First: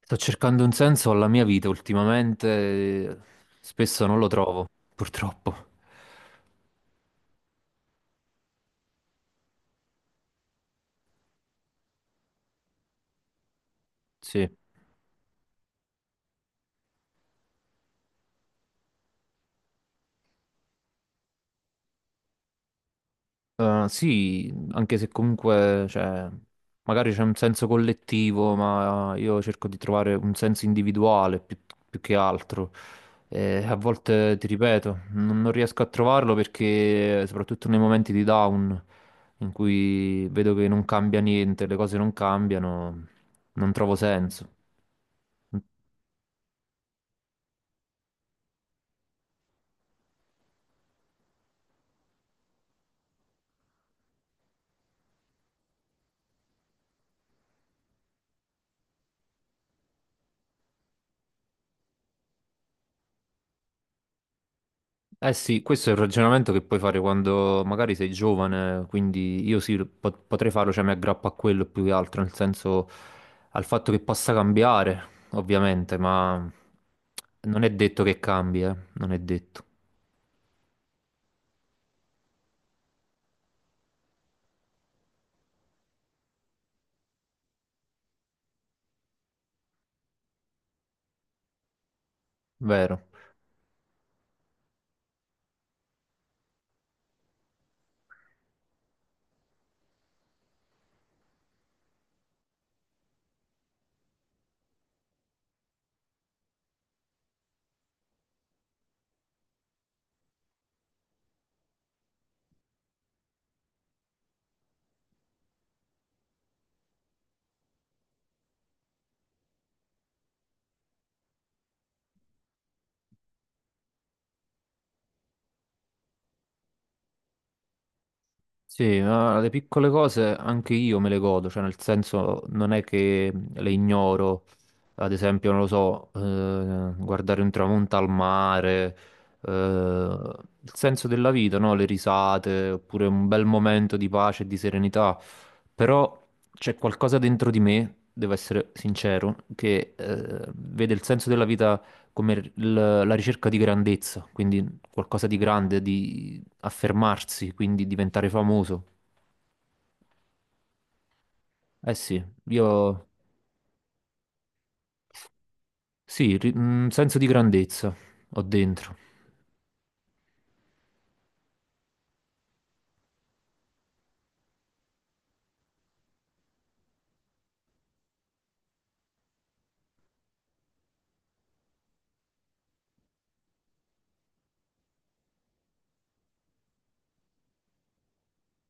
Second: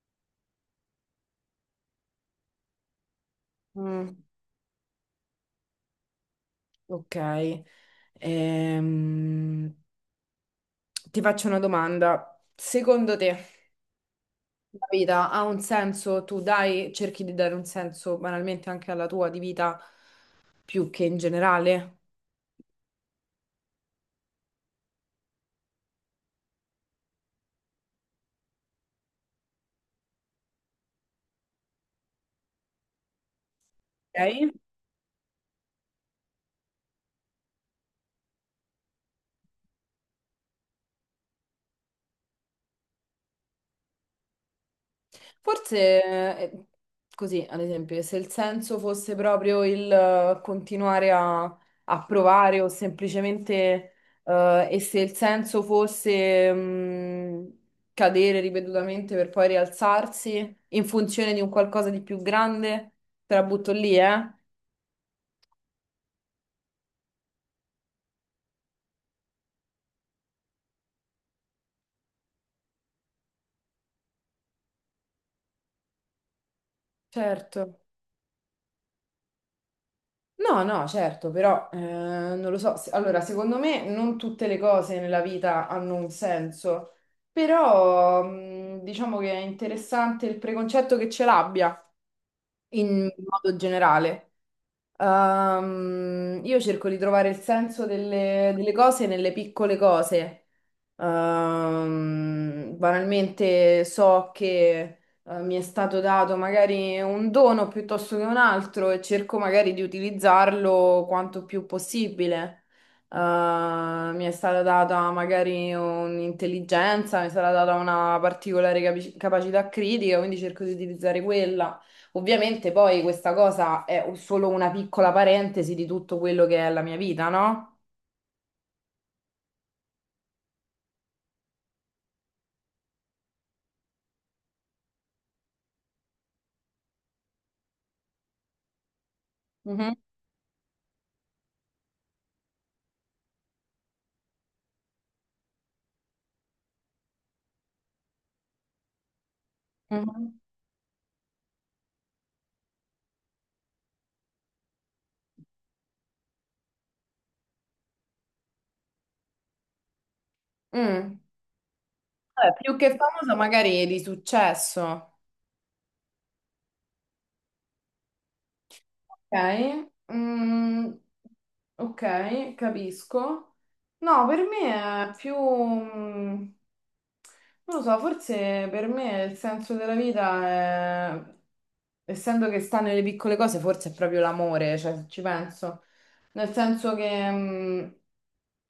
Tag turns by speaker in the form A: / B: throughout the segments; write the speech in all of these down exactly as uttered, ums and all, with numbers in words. A: Sto cercando un senso alla mia vita ultimamente, eh, spesso
B: Mm,
A: non lo trovo, purtroppo.
B: ok, Ehm, ti faccio una domanda. Secondo te
A: Sì.
B: la vita ha un senso? Tu dai, cerchi di dare un senso banalmente anche alla tua di vita più che in generale?
A: Eh, sì, anche se comunque, cioè, magari c'è un senso collettivo, ma io cerco di trovare un senso individuale più, più che altro. E a volte, ti
B: Ok?
A: ripeto, non, non riesco a trovarlo perché, soprattutto nei momenti di down, in cui vedo che non cambia niente, le cose non cambiano, non trovo senso.
B: Forse eh, così, ad esempio, se il senso fosse proprio il eh, continuare a, a provare o semplicemente, eh, e se il senso fosse mm, cadere ripetutamente per poi rialzarsi in funzione di un qualcosa di più grande, te la butto lì, eh?
A: Eh sì, questo è il ragionamento che puoi fare quando magari sei giovane, quindi io sì, po- potrei farlo, cioè mi aggrappo a quello più che altro, nel senso al fatto che possa cambiare, ovviamente, ma non è
B: Certo.
A: detto che cambi, eh, non è detto,
B: No, no, certo, però eh, non lo so. Se- Allora, secondo me non tutte le cose nella vita hanno un senso, però mh, diciamo che è interessante il preconcetto che ce l'abbia
A: vero?
B: in modo generale. Ehm, io cerco di trovare il senso delle, delle cose nelle piccole cose. Ehm, banalmente so che eh, mi è stato dato magari un dono piuttosto che un altro e cerco magari di utilizzarlo quanto più possibile. Eh, mi è stata data magari un'intelligenza, mi è stata data una particolare capi- capacità critica, quindi cerco di utilizzare quella. Ovviamente poi questa cosa è u- solo una piccola parentesi di tutto quello che è la mia vita, no?
A: Sì, ma le piccole cose anche io me le godo, cioè nel senso non è che le ignoro, ad esempio, non lo so, eh, guardare un tramonto al mare, eh,
B: Mhm,
A: il senso della vita, no? Le risate, oppure un bel momento di pace e di serenità, però c'è qualcosa dentro di me, devo essere sincero, che
B: mhm.
A: eh, vede il senso della vita come il- la ricerca di grandezza, quindi qualcosa di grande, affermarsi, quindi diventare famoso.
B: Mm.
A: Eh sì,
B: Vabbè, più che
A: io
B: famosa, magari di successo.
A: sì, ri- un senso di grandezza ho dentro.
B: Ok, mm, ok, capisco. No, per me è più, mm, non lo so, forse per me il senso della vita è, essendo che sta nelle piccole cose, forse è proprio l'amore, cioè se ci penso. Nel senso che, mm,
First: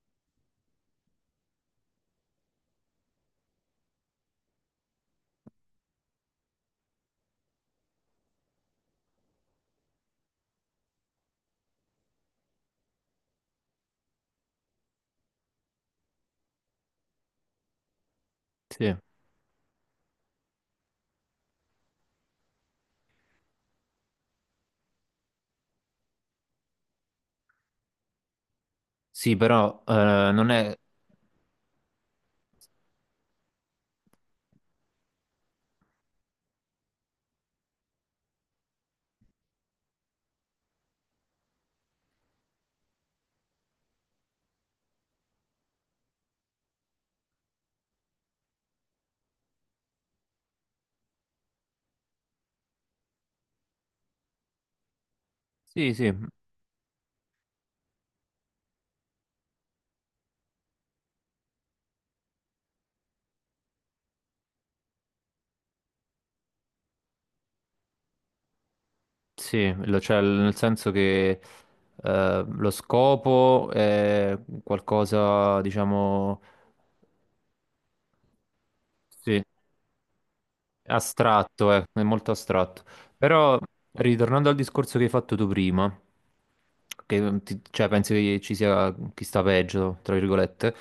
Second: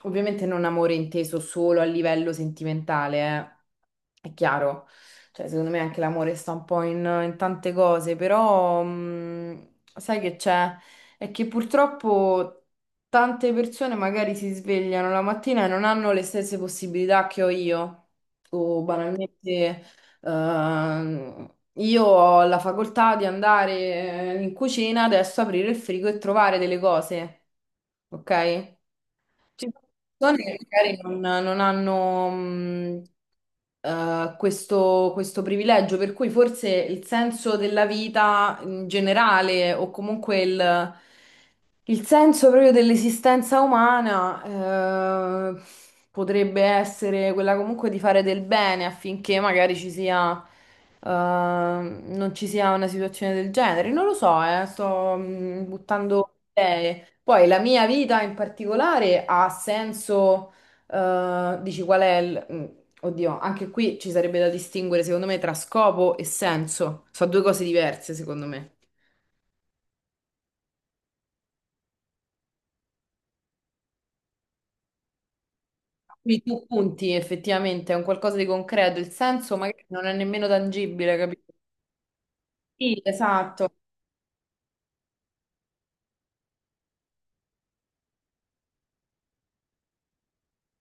B: ovviamente non amore inteso solo a livello sentimentale. eh, È chiaro. Cioè, secondo me anche l'amore sta un po' in, in tante cose, però mh, sai che c'è? È che purtroppo tante persone magari si svegliano la mattina e non hanno le stesse possibilità che ho io, o
A: Sì,
B: banalmente ehm, io ho la facoltà di andare in cucina, adesso aprire il frigo e trovare delle cose, ok?
A: sì,
B: Ci
A: però
B: sono
A: eh, non
B: persone che
A: è.
B: magari non, non hanno mh, eh, questo, questo privilegio, per cui forse il senso della vita in generale o comunque il, il senso proprio dell'esistenza umana eh, potrebbe essere quella comunque di fare del bene affinché magari ci sia, eh, non ci sia una situazione del genere. Non lo so, eh, sto mh,
A: Sì, sì,
B: buttando idee. Poi la mia vita in particolare ha senso, eh, dici qual è il... mm, Oddio, anche qui ci sarebbe da distinguere secondo me tra scopo e senso. Sono due cose diverse secondo me.
A: sì, lo- cioè, nel senso che eh, lo scopo è qualcosa, diciamo.
B: Qui tu punti effettivamente a un qualcosa di concreto, il
A: Sì.
B: senso magari non è nemmeno tangibile, capito?
A: Astratto, eh, è molto astratto.
B: Sì,
A: Però,
B: esatto.
A: ritornando al discorso che hai fatto tu prima, che ti- cioè, pensi che ci sia chi sta peggio, tra virgolette,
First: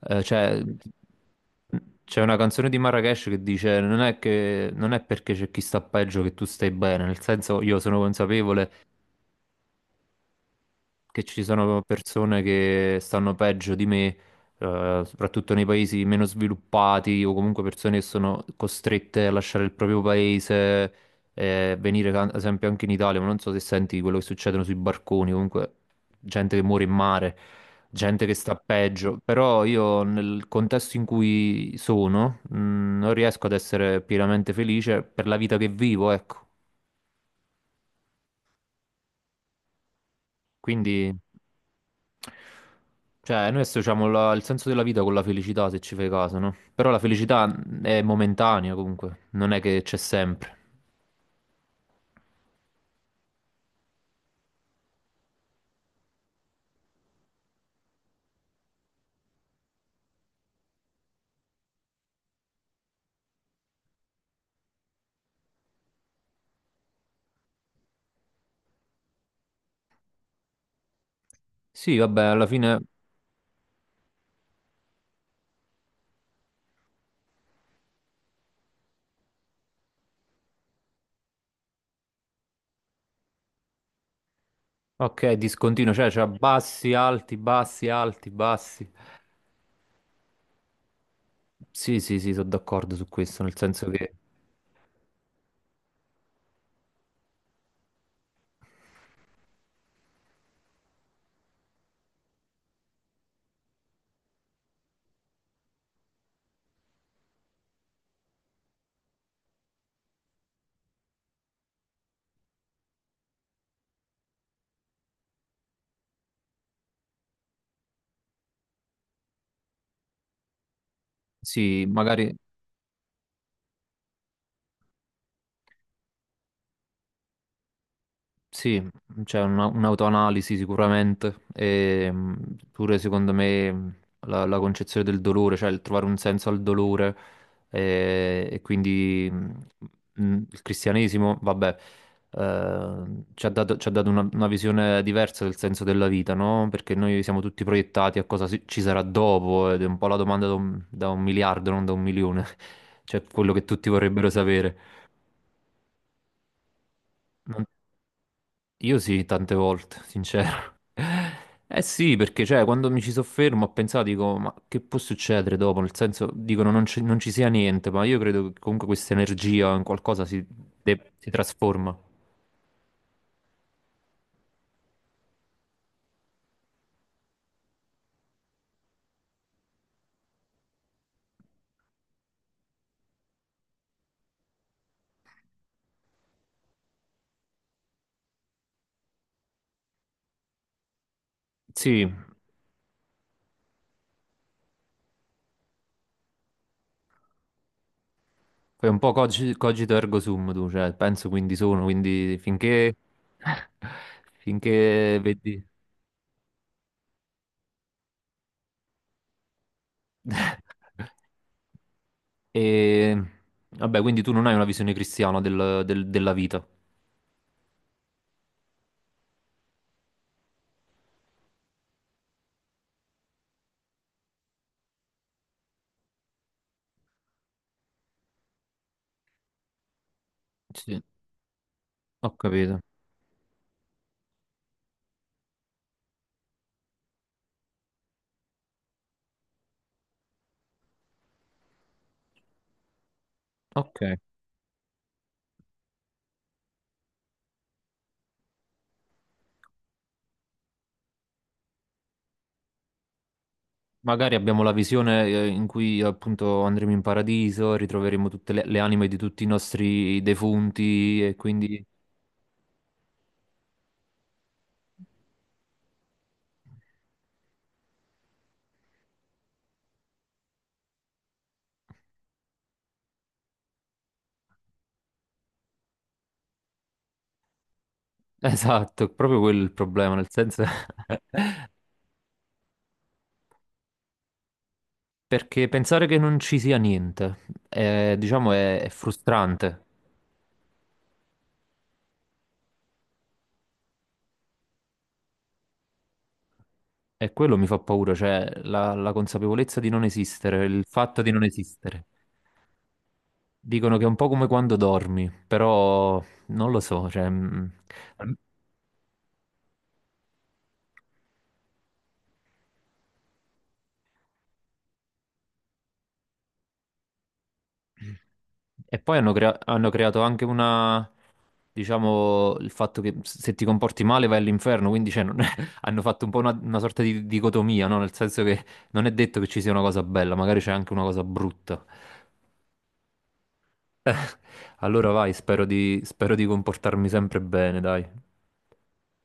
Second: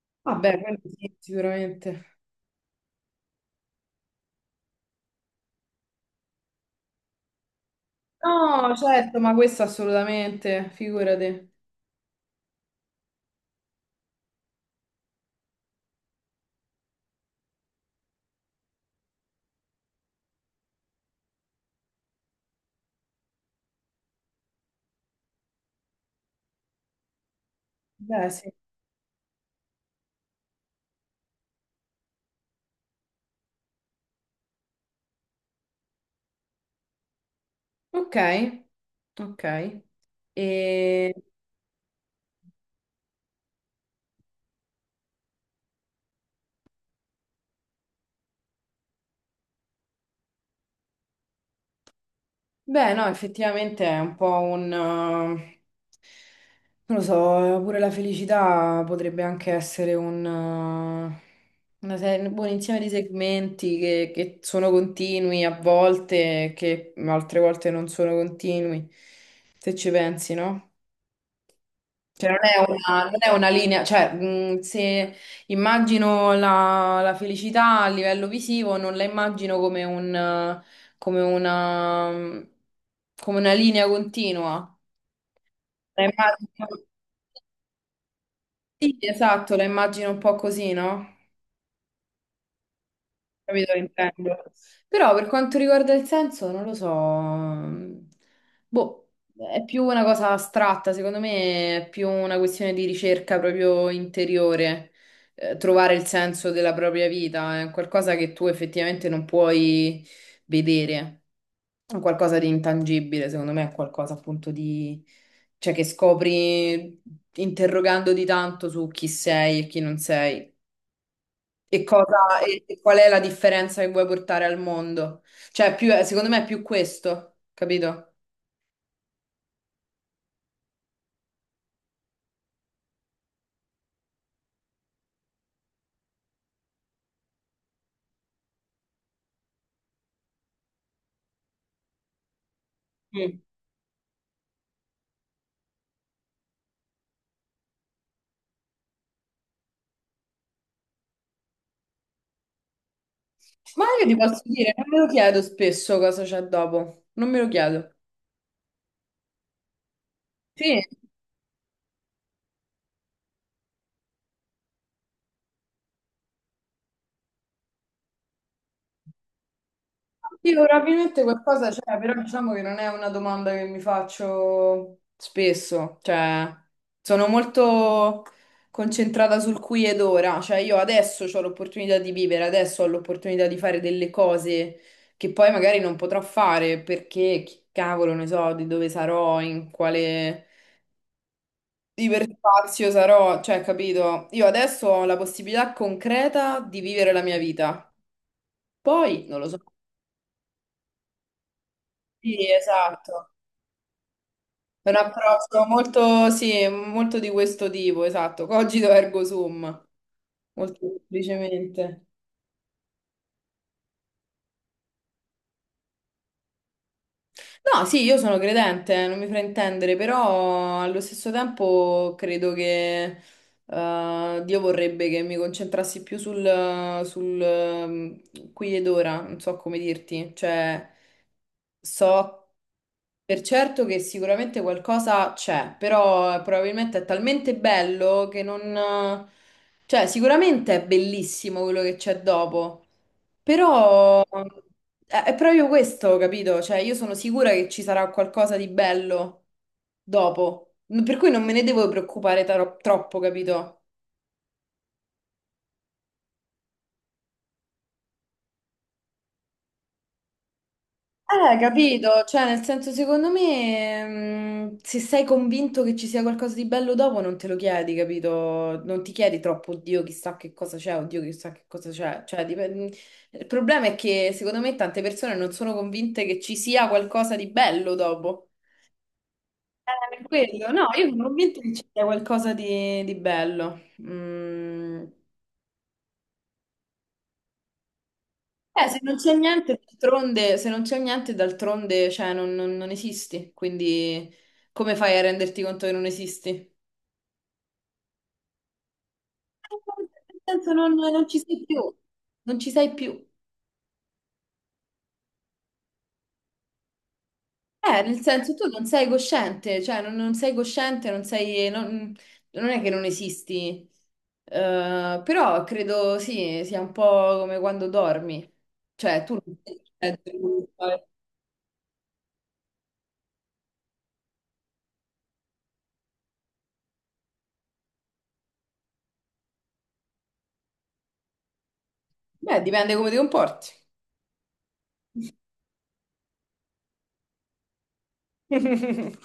A: eh,
B: Vabbè,
A: cioè,
B: quello sì, sicuramente.
A: c'è una canzone di Marrakesh che dice non è che, non è perché c'è chi sta peggio che tu stai bene, nel senso io sono consapevole
B: No, certo, ma questo assolutamente,
A: che ci
B: figurati.
A: sono persone che stanno peggio di me, eh, soprattutto nei paesi meno sviluppati o comunque persone che sono costrette a lasciare il proprio paese, eh, venire ca- ad esempio anche in Italia, ma non so se senti quello che succedono sui barconi, comunque gente che muore in mare, gente
B: Beh,
A: che
B: sì.
A: sta peggio, però io nel contesto in cui sono, mh, non riesco ad essere pienamente felice per la vita che vivo, ecco.
B: Ok, ok.
A: Quindi.
B: E...
A: Cioè, noi associamo la- il senso della vita con la felicità, se ci fai caso, no? Però la felicità è momentanea comunque, non è che c'è sempre.
B: Beh, no, effettivamente è un po' un... eh, non lo so, pure la felicità potrebbe anche essere un, eh, una serie- un buon insieme di segmenti che, che sono continui a volte, che altre volte non sono continui, se ci pensi, no?
A: Sì, vabbè,
B: Cioè, non
A: alla
B: è
A: fine,
B: una, non è una linea, cioè, mh, se immagino la, la felicità a livello visivo, non la immagino come un, come una, come una linea continua.
A: ok, discontinuo,
B: La
A: cioè, c'è
B: immagino,
A: bassi, alti, bassi, alti, bassi.
B: sì, esatto, la immagino un po' così, no?
A: Sì, sì, sì, sono d'accordo su questo, nel
B: Capito, che
A: senso che,
B: intendo. Però per quanto riguarda il senso, non lo so. Boh, è più una cosa astratta, secondo me è più una questione di ricerca proprio interiore, eh, trovare il senso della propria vita, è qualcosa che tu effettivamente non puoi vedere, è qualcosa di intangibile, secondo me è qualcosa appunto di... cioè che scopri interrogandoti tanto su chi sei e chi non sei.
A: sì,
B: E,
A: magari.
B: cosa, e, e qual è la differenza che vuoi portare al mondo? Cioè, più, secondo me è più questo, capito?
A: Sì, c'è una- un'autoanalisi sicuramente, e mh, pure secondo me mh, la, la concezione del dolore, cioè il trovare un senso al dolore eh, e, quindi mh, mh, il cristianesimo, vabbè, eh,
B: Mm.
A: ci ha dato, ci ha dato una, una visione diversa del senso della vita, no? Perché noi siamo tutti proiettati a cosa si- ci sarà dopo ed è un po' la domanda da un, da un miliardo, non da un milione, cioè quello che
B: Ma
A: tutti
B: io ti
A: vorrebbero
B: posso dire, non
A: sapere.
B: me lo chiedo spesso cosa c'è dopo, non me lo chiedo.
A: Io sì, tante volte, sincero.
B: Sì.
A: Eh sì, perché cioè, quando mi ci soffermo ho pensato, dico, ma che può succedere dopo? Nel senso, dicono non, ci non ci sia niente, ma io credo che comunque questa energia in qualcosa si,
B: Sì,
A: de-
B: probabilmente
A: si
B: qualcosa
A: trasforma.
B: c'è, però diciamo che non è una domanda che mi faccio spesso, cioè sono molto concentrata sul qui ed ora, cioè io adesso ho l'opportunità di vivere, adesso ho l'opportunità di fare delle cose che poi magari non potrò fare perché chi cavolo ne so di dove sarò, in quale
A: Sì,
B: iperspazio sarò, cioè capito? Io adesso ho la possibilità concreta di vivere la mia vita,
A: fai un po'
B: poi non lo
A: cogi-
B: so.
A: cogito ergo sum tu, cioè, penso quindi sono,
B: Sì,
A: quindi finché.
B: esatto. È un
A: Finché vedi.
B: approccio molto, sì, molto di questo tipo, esatto, cogito ergo sum, molto semplicemente.
A: E. Vabbè, quindi tu non hai una visione cristiana del- del- della vita.
B: No, sì, io sono credente, non mi fraintendere, però allo stesso tempo credo che eh, Dio vorrebbe che mi concentrassi più sul, sul, ehm, qui ed ora, non so come dirti, cioè
A: Sì, ho
B: so
A: capito.
B: Per certo che sicuramente qualcosa c'è, però eh, probabilmente è talmente bello che non... eh, Cioè, sicuramente è bellissimo quello che c'è dopo,
A: Ok.
B: però eh, è proprio questo, capito? Cioè, io sono sicura che ci sarà qualcosa di bello dopo, per cui non me ne devo preoccupare taro- troppo, capito?
A: Magari abbiamo la visione eh, in cui appunto andremo in paradiso, ritroveremo tutte le, le anime di tutti i nostri defunti e
B: Eh,
A: quindi.
B: capito, cioè nel senso secondo me mm, se sei convinto che ci sia qualcosa di bello dopo non te lo chiedi, capito? Non ti chiedi troppo, oddio chissà che cosa c'è, oddio chissà che cosa c'è. Cioè, dipen- Il problema è che secondo me tante persone non sono convinte che ci sia qualcosa di bello dopo.
A: Esatto, proprio quello è il problema,
B: Per
A: nel senso.
B: Quello, no, io sono convinta che ci sia qualcosa di, di bello. Mm.
A: Perché pensare che non ci sia niente, eh, diciamo, è, è
B: Eh, se non c'è niente,
A: frustrante
B: d'altronde, se non c'è niente, d'altronde, cioè, non, non- non esisti, quindi come fai a renderti conto che non esisti? Eh,
A: e quello mi fa paura, cioè la, la consapevolezza di non
B: Nel
A: esistere,
B: senso,
A: il
B: non,
A: fatto
B: non
A: di
B: ci
A: non
B: sei più,
A: esistere.
B: non ci sei più.
A: Dicono che è un po' come quando dormi, però non lo so, cioè. mm,
B: Eh, nel senso, tu non sei cosciente, cioè, non, non sei cosciente, non sei, non, non è che non esisti, Eh, però credo, sì, sia un po' come quando dormi,
A: E poi
B: cioè,
A: hanno,
B: tu
A: crea-
B: non sei
A: hanno creato
B: cosciente di
A: anche
B: quello che fai.
A: una, diciamo, il fatto che se ti comporti male vai all'inferno, quindi cioè, non- hanno fatto un po' una, una, sorta di dicotomia, no? Nel senso che non è detto che ci sia una cosa bella, magari c'è anche una cosa brutta.
B: Beh, dipende come ti comporti.
A: Allora vai, spero di, spero di comportarmi sempre bene, dai.